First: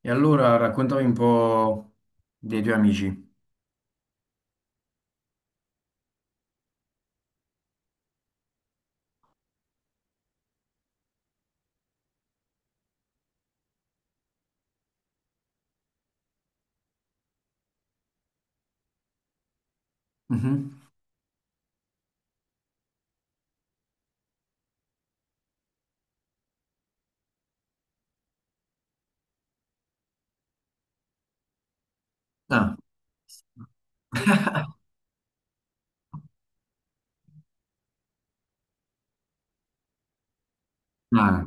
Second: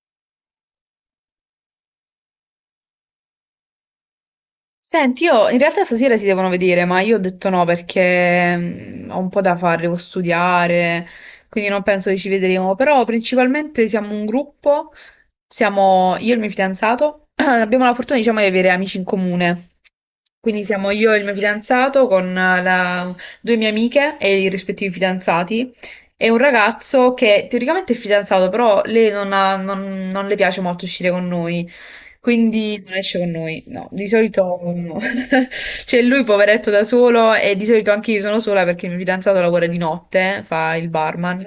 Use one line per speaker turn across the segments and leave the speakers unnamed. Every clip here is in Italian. E allora raccontami un po' dei tuoi amici.
Senti, io in realtà stasera si devono vedere, ma io ho detto no perché ho un po' da fare, devo studiare, quindi non penso che ci vedremo. Però principalmente siamo un gruppo, siamo io e il mio fidanzato, abbiamo la fortuna, diciamo, di avere amici in comune. Quindi
Mhm.
siamo io e il mio fidanzato con due mie amiche e i rispettivi fidanzati e un ragazzo che teoricamente è fidanzato, però lei non, ha- non- non le piace molto uscire con noi,
Ah,
quindi non esce con noi. No, di solito no. C'è lui poveretto da solo e di solito anche io sono sola perché il mio fidanzato lavora di notte, fa il barman.
ah,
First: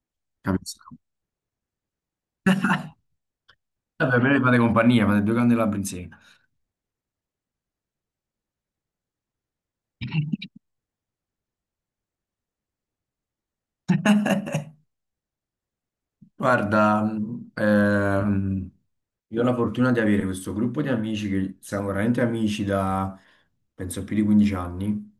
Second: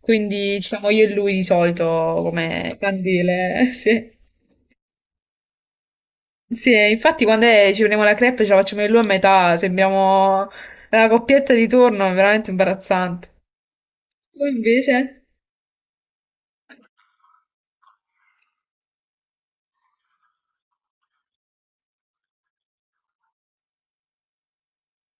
Quindi ci siamo
capisco.
io e lui di solito come candele, sì.
Vabbè, me ne fate compagnia, fate due cani e la prinsesa.
Sì, e infatti quando ci prendiamo la crepe ce la facciamo io e lui a metà, sembriamo la coppietta di turno, è veramente imbarazzante. Tu invece?
Guarda, io ho la fortuna di avere questo gruppo di amici che siamo veramente amici da, penso, più di 15 anni.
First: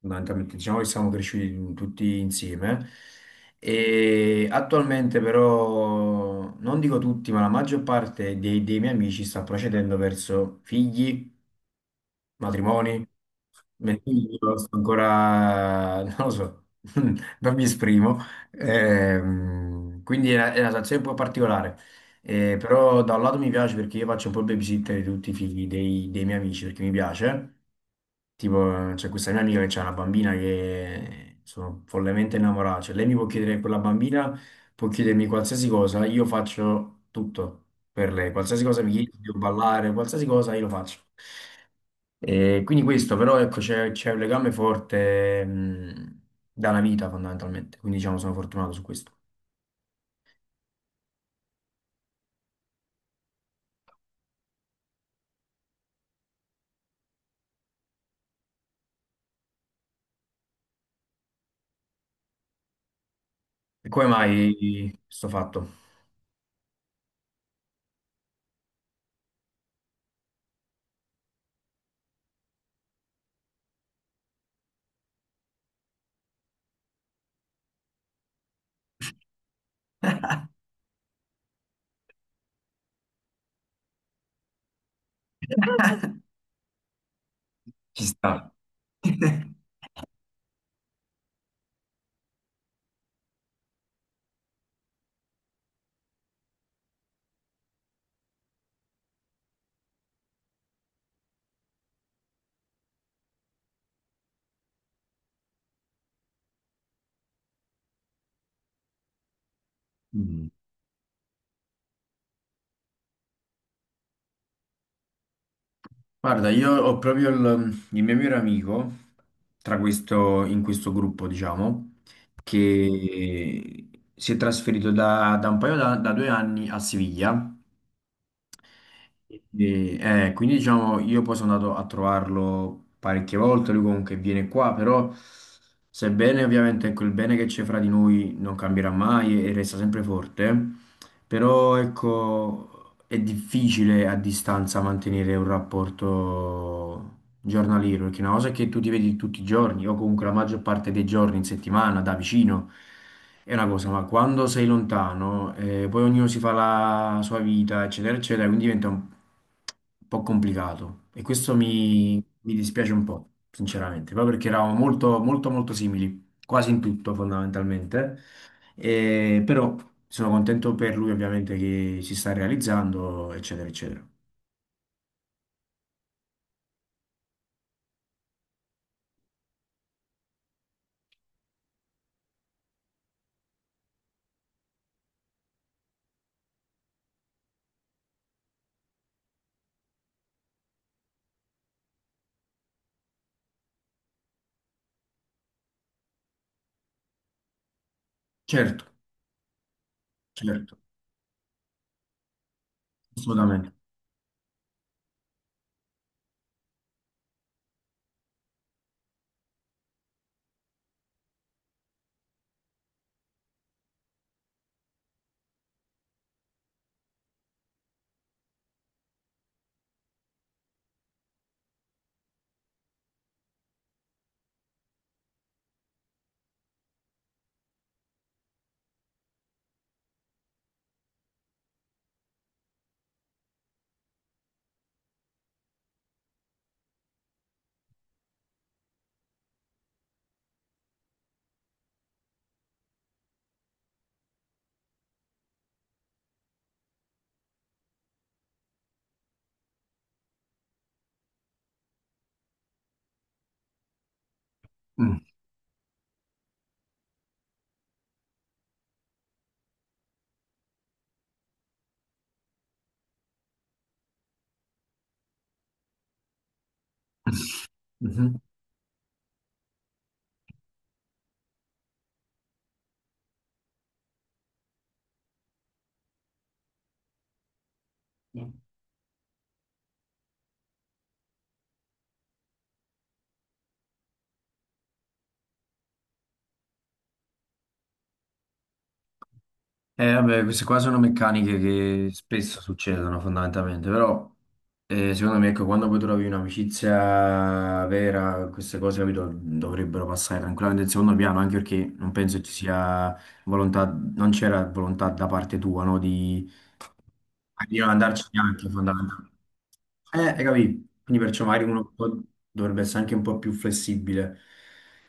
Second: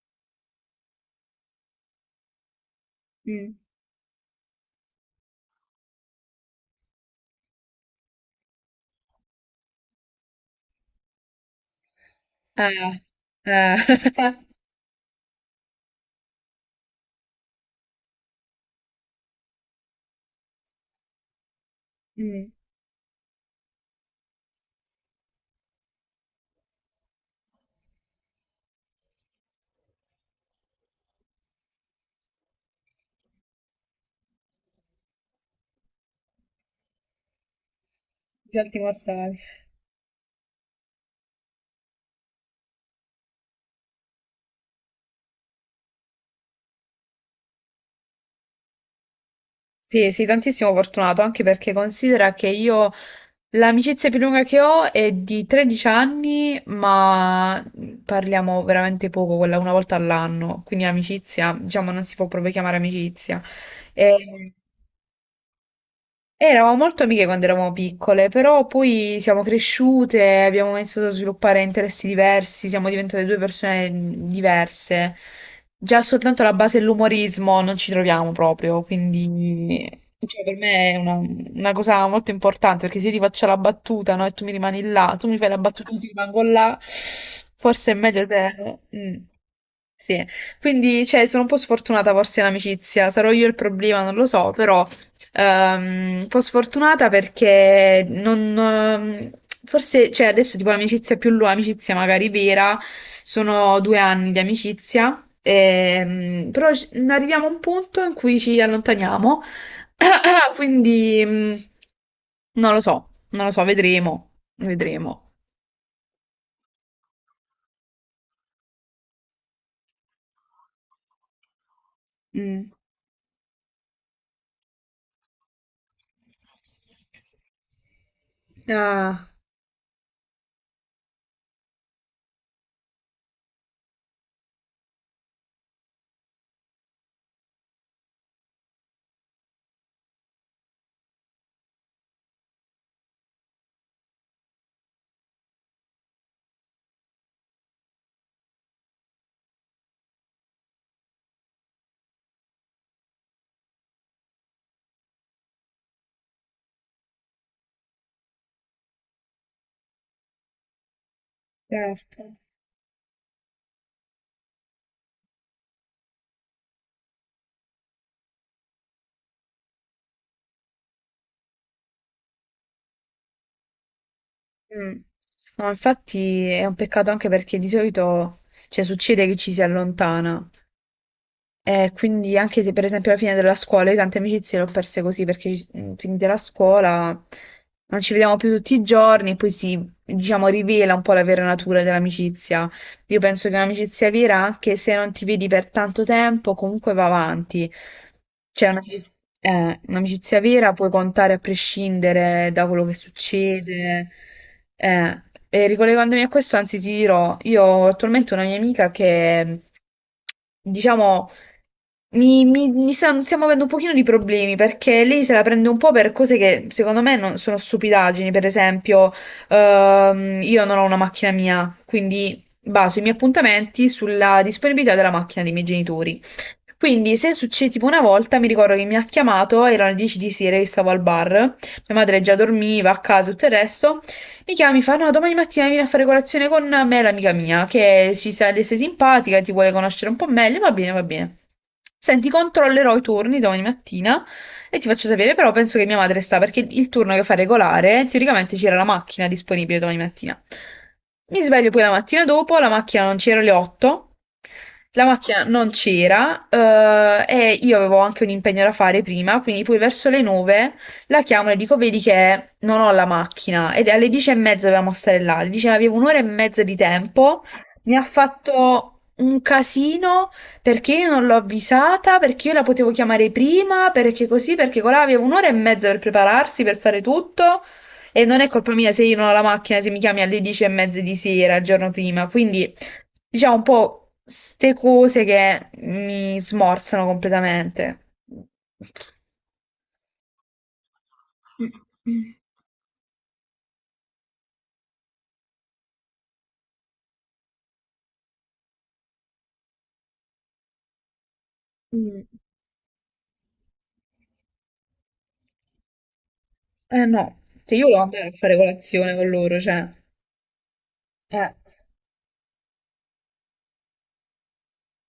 Fondamentalmente diciamo che siamo cresciuti tutti insieme
Mm.
e attualmente però non dico tutti ma la maggior parte dei miei amici sta procedendo verso figli,
Eh,
matrimoni,
eh.
Io sto ancora non lo so, non mi esprimo. Quindi è è una situazione un po' particolare.
Mm.
Però da un lato mi piace perché io faccio un po' il babysitter di tutti i figli dei miei amici perché mi piace. Tipo, c'è questa mia amica che c'ha una bambina che sono follemente innamorata. Cioè, lei mi può chiedere, quella bambina può chiedermi qualsiasi cosa, io faccio tutto per lei. Qualsiasi
Salti
cosa mi Mm. chiede,
mortali.
devo ballare, qualsiasi cosa, io lo faccio. E quindi questo, però, ecco, c'è un legame forte, dalla vita, fondamentalmente. Quindi, diciamo, sono fortunato su questo.
Sì, sì, tantissimo fortunato, anche perché considera che io l'amicizia più lunga che ho è di 13 anni, ma parliamo veramente poco, quella una volta all'anno, quindi amicizia, diciamo, non si può proprio chiamare amicizia.
E come
E-
mai sto fatto?
Eravamo molto amiche quando eravamo piccole, però poi siamo cresciute, abbiamo iniziato a sviluppare interessi diversi, siamo diventate due persone diverse. Già soltanto la base dell'umorismo non ci troviamo proprio, quindi cioè, per me è una cosa molto importante, perché se io ti faccio la battuta, no, e tu mi rimani là, tu mi fai la battuta, io ti rimango là, forse è
Ci
meglio
sta.
se... mm. Sì, quindi cioè, sono un po' sfortunata forse in amicizia, sarò io il problema, non lo so, però un po' sfortunata perché non, forse, cioè adesso tipo l'amicizia più lunga, amicizia magari vera, sono 2 anni di amicizia, però arriviamo a un punto in cui ci allontaniamo,
Mm.
quindi non lo so, non lo so, vedremo, vedremo.
Guarda, io ho proprio il mio migliore amico tra questo, in questo gruppo, diciamo,
Mm.
che si è trasferito da, da un paio da, da due anni a Siviglia.
Ah,
E, quindi, diciamo, io poi sono andato a trovarlo parecchie volte. Lui comunque viene qua, però, sebbene ovviamente ecco, il bene che c'è fra di noi non cambierà mai e resta sempre forte, però ecco, è difficile a distanza mantenere un rapporto giornaliero, perché una cosa è che tu ti vedi tutti i giorni, o comunque la maggior parte dei giorni in settimana, da vicino, è una cosa, ma quando sei lontano, poi ognuno si fa la sua vita, eccetera, eccetera, quindi diventa un po' complicato. E questo
certo.
mi dispiace un po', sinceramente, proprio perché eravamo molto, molto, molto simili, quasi in tutto fondamentalmente. Però sono contento per lui ovviamente che si sta realizzando, eccetera, eccetera.
Mm. No, infatti è un peccato anche perché di solito, cioè, succede che ci si allontana, e quindi anche se per esempio alla fine della scuola, io tante amicizie le ho perse così perché finita la scuola non ci vediamo più tutti i giorni e poi si, diciamo, rivela un po' la vera natura dell'amicizia. Io penso che un'amicizia vera, anche se non ti vedi per tanto tempo, comunque va avanti. Cioè,
Certo,
un'amicizia vera
certo,
puoi contare a prescindere da quello che
assolutamente.
succede. Eh, e ricollegandomi a questo, anzi, ti dirò, io ho attualmente una mia amica che, diciamo, stiamo avendo un pochino di problemi perché lei se la prende un po' per cose che secondo me non sono stupidaggini. Per esempio, io non ho una macchina mia, quindi baso i miei appuntamenti sulla disponibilità della macchina dei miei genitori. Quindi, se succede tipo una volta, mi ricordo che mi ha chiamato, erano le 10 di sera, io stavo al bar, mia madre già dormiva a casa, tutto il resto. Mi chiama, mi fa: no, domani mattina vieni a fare colazione con me, l'amica mia, che ci sa le sei simpatica, ti vuole conoscere un po' meglio. Va bene, va bene. Senti, controllerò i turni domani mattina e ti faccio sapere, però penso che mia madre sta perché il turno che fa regolare, teoricamente c'era la macchina disponibile domani mattina. Mi sveglio poi la mattina dopo, la macchina non c'era alle 8, la
Mm.
macchina non c'era e io avevo anche un impegno da fare prima, quindi poi verso le 9 la chiamo, e le dico, vedi che non ho la macchina ed alle 10:30 dovevamo stare là. Le dice, avevo un'ora e mezza di tempo, mi ha fatto un casino perché io non l'ho avvisata, perché io la potevo chiamare prima, perché così, perché colà aveva un'ora e mezza per prepararsi, per fare tutto. E non è
Mhm.
colpa mia se io non ho la macchina, se mi chiami alle 10:30 di sera, il giorno prima. Quindi, diciamo un po' ste cose che mi smorzano completamente.
Vabbè, queste qua sono meccaniche che spesso succedono fondamentalmente, però secondo me ecco, quando poi trovi un'amicizia vera, queste cose, capito, dovrebbero passare tranquillamente in secondo piano, anche perché non
Mm.
penso ci sia volontà, non c'era volontà da parte tua, no,
Eh no, cioè
di
io
non
volevo andare
andarci
a fare
neanche
colazione con
fondamentalmente.
loro, cioè,
Hai capito? Quindi perciò
eh,
magari uno un po' dovrebbe essere anche un po' più flessibile,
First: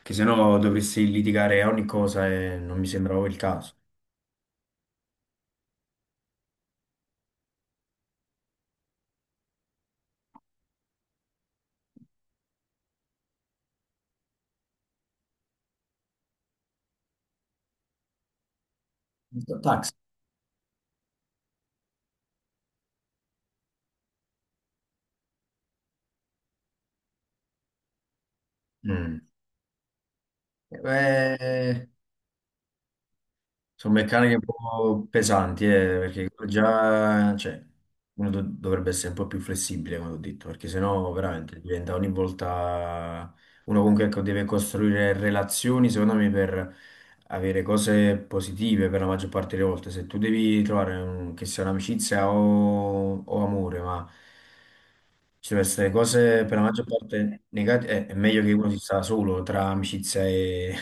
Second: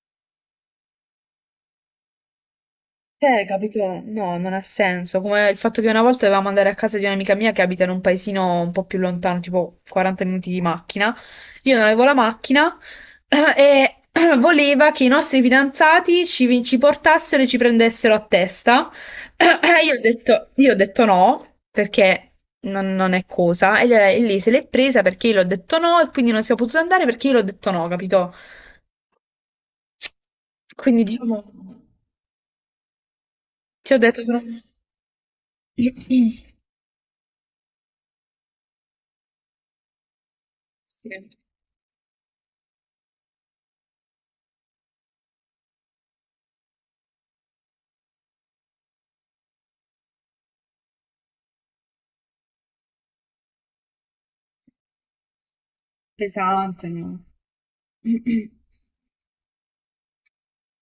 che sennò dovresti litigare a ogni cosa e non mi sembra proprio il caso.
capito? No, non ha senso. Come il fatto che una volta dovevamo andare a casa di un'amica mia che abita in un paesino un po' più lontano, tipo 40 minuti di macchina. Io non avevo la macchina e voleva che i nostri fidanzati ci, ci portassero e ci prendessero a testa. Eh,
Taxi.
Io ho detto, io ho detto no, perché non è cosa. E lei se l'è presa perché io l'ho detto no, e quindi non siamo potuti andare perché io l'ho detto no, capito?
Mm.
Quindi diciamo,
Beh,
ti
sono
ho detto
meccaniche
sono
un po' pesanti, perché già, cioè, dovrebbe essere un po' più flessibile, come ho detto, perché
sì,
sennò veramente diventa ogni volta uno comunque ecco, deve costruire relazioni, secondo me, per avere cose positive per la maggior parte delle volte. Se tu devi trovare che sia un'amicizia o amore, ma ci devono essere cose per la maggior
pesante, no?
parte negative, è meglio che uno si sta solo tra amicizia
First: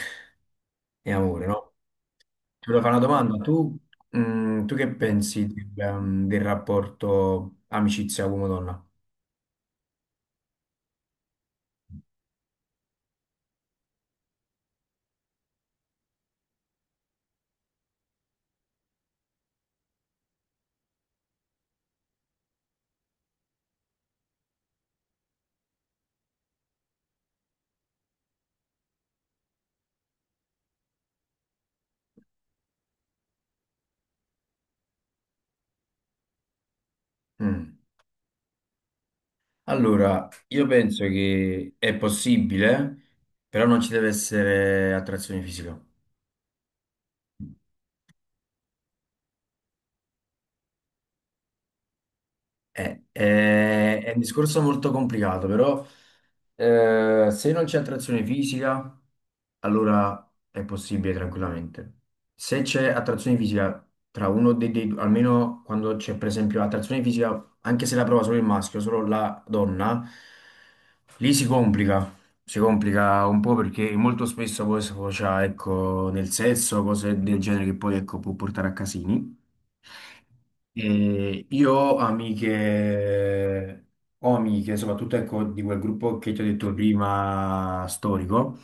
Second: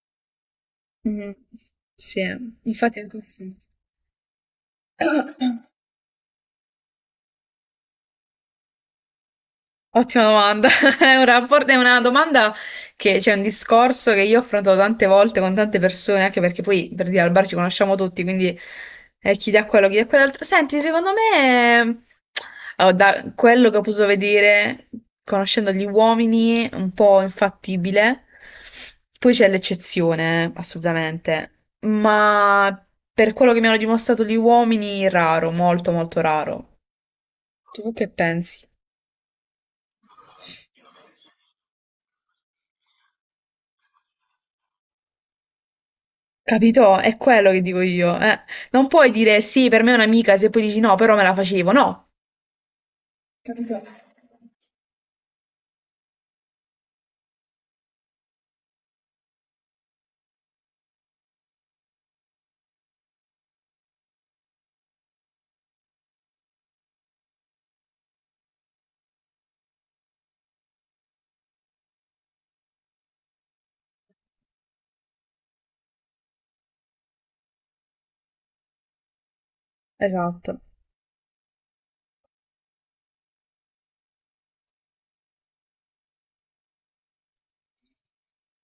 e
Mh.
amore, no?
Sì,
Ti volevo fare
infatti
una
è
domanda,
così.
tu, mm, tu che pensi del, del rapporto amicizia uomo-donna?
Ottima domanda. È una domanda che c'è un discorso che io ho affrontato tante volte con tante persone, anche perché poi per dire al bar ci conosciamo tutti, quindi chi dà quello, chi dà quell'altro. Senti, secondo me, allora, da quello che ho potuto vedere, conoscendo gli uomini, è un po' infattibile. Poi c'è l'eccezione, assolutamente. Ma per quello che mi hanno dimostrato gli uomini, raro, molto, molto raro.
Mm.
Tu che pensi?
Allora, io penso che è possibile, però non ci deve essere attrazione fisica.
Capito? È quello che dico io, eh. Non puoi dire sì, per me è un'amica, se poi dici no, però me la facevo. No, capito?
È un discorso molto complicato, però se non c'è attrazione fisica, allora è possibile tranquillamente. Se c'è attrazione fisica tra uno dei due, almeno quando c'è per esempio attrazione fisica, anche se la prova solo il maschio, solo la donna, lì si complica un po' perché molto spesso poi sfocia, ecco, nel sesso, cose del genere che poi, ecco, può portare a casini.
Esatto.
E io ho amiche, soprattutto ecco, di quel gruppo che ti ho detto prima, storico,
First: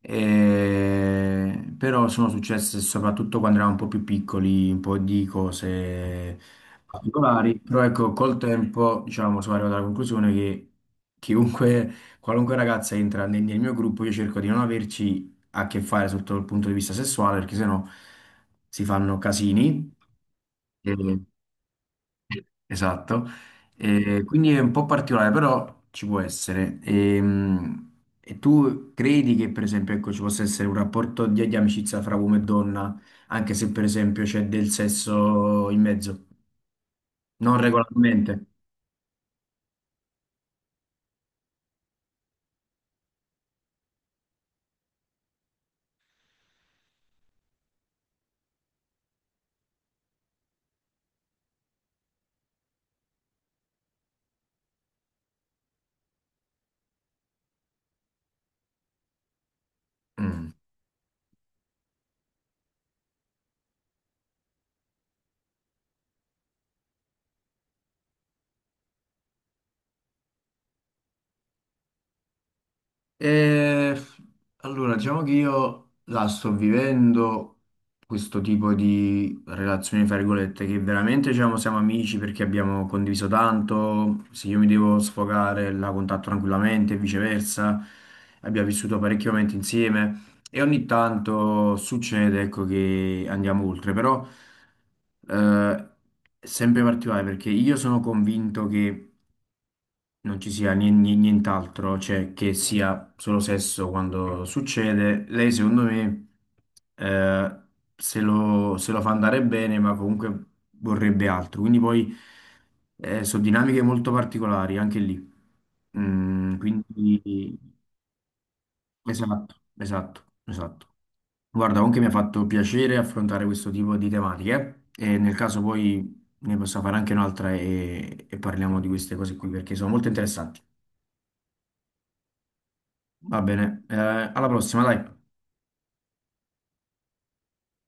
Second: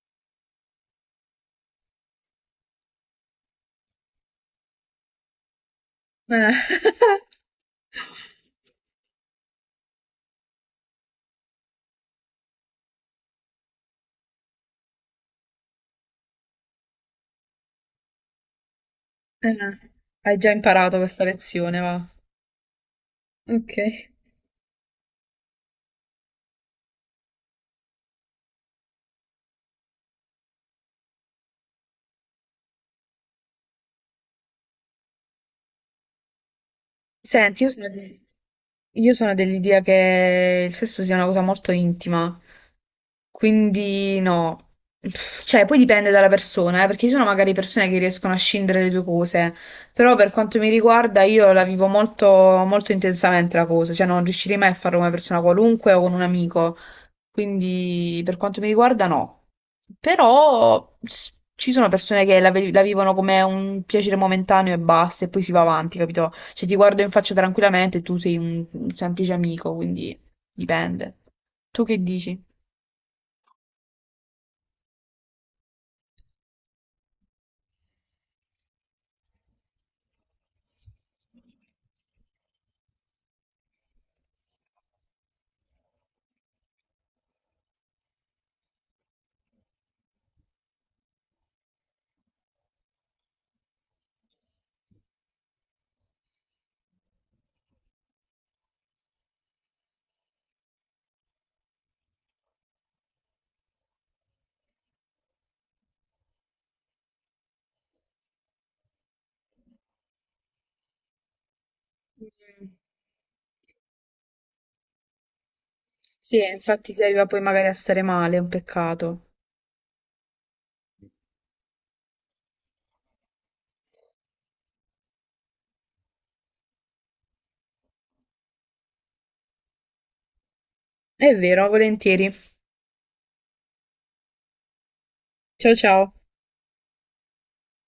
però sono successe soprattutto quando eravamo un po' più piccoli, un po' di cose
Eh.
particolari, però ecco, col tempo, diciamo, sono arrivato alla conclusione che chiunque qualunque ragazza entra nel mio gruppo, io cerco di non averci a che fare sotto il punto di vista sessuale, perché sennò si fanno
No.
casini.
Hai già
E-
imparato questa lezione, va.
Esatto.
Ok.
E quindi è un po' particolare, però ci può essere. E tu credi che, per esempio, ecco, ci possa essere un rapporto di amicizia fra uomo e donna, anche se, per esempio, c'è del sesso in mezzo? Non
Senti, io sono...
regolarmente.
Io sono dell'idea che il sesso sia una cosa molto intima, quindi no. Pff, cioè, poi dipende dalla persona, perché ci sono magari persone che riescono a scindere le due cose, però per quanto mi riguarda io la vivo molto, molto intensamente la cosa, cioè non riuscirei mai a farlo con una persona qualunque o con un amico. Quindi per quanto mi riguarda no.
Mm.
Però ci sono persone che la vivono come un piacere momentaneo e basta, e poi si va avanti, capito? Cioè ti guardo in faccia tranquillamente e tu sei un semplice amico, quindi dipende. Tu che dici?
E, allora, diciamo che io la sto vivendo questo tipo di relazioni, fra virgolette, che veramente diciamo, siamo amici perché abbiamo condiviso tanto, se io mi devo sfogare la contatto tranquillamente e viceversa, abbiamo vissuto parecchi momenti insieme e ogni tanto succede, ecco, che andiamo oltre, però eh, è sempre particolare perché io sono convinto che non ci sia nient'altro, cioè che sia solo sesso quando succede. Lei, secondo me, eh, se lo fa andare bene, ma comunque vorrebbe altro. Quindi poi
Mm.
sono dinamiche molto particolari anche lì.
Sì,
Mm,
infatti si arriva poi
quindi
magari a stare male, è un peccato.
esatto, esatto, esatto. Guarda, comunque mi ha fatto piacere affrontare questo tipo di tematiche. E nel caso poi ne posso fare anche un'altra e parliamo di queste cose qui perché sono molto interessanti.
È vero, volentieri.
Va bene, alla prossima, dai.
Ciao ciao.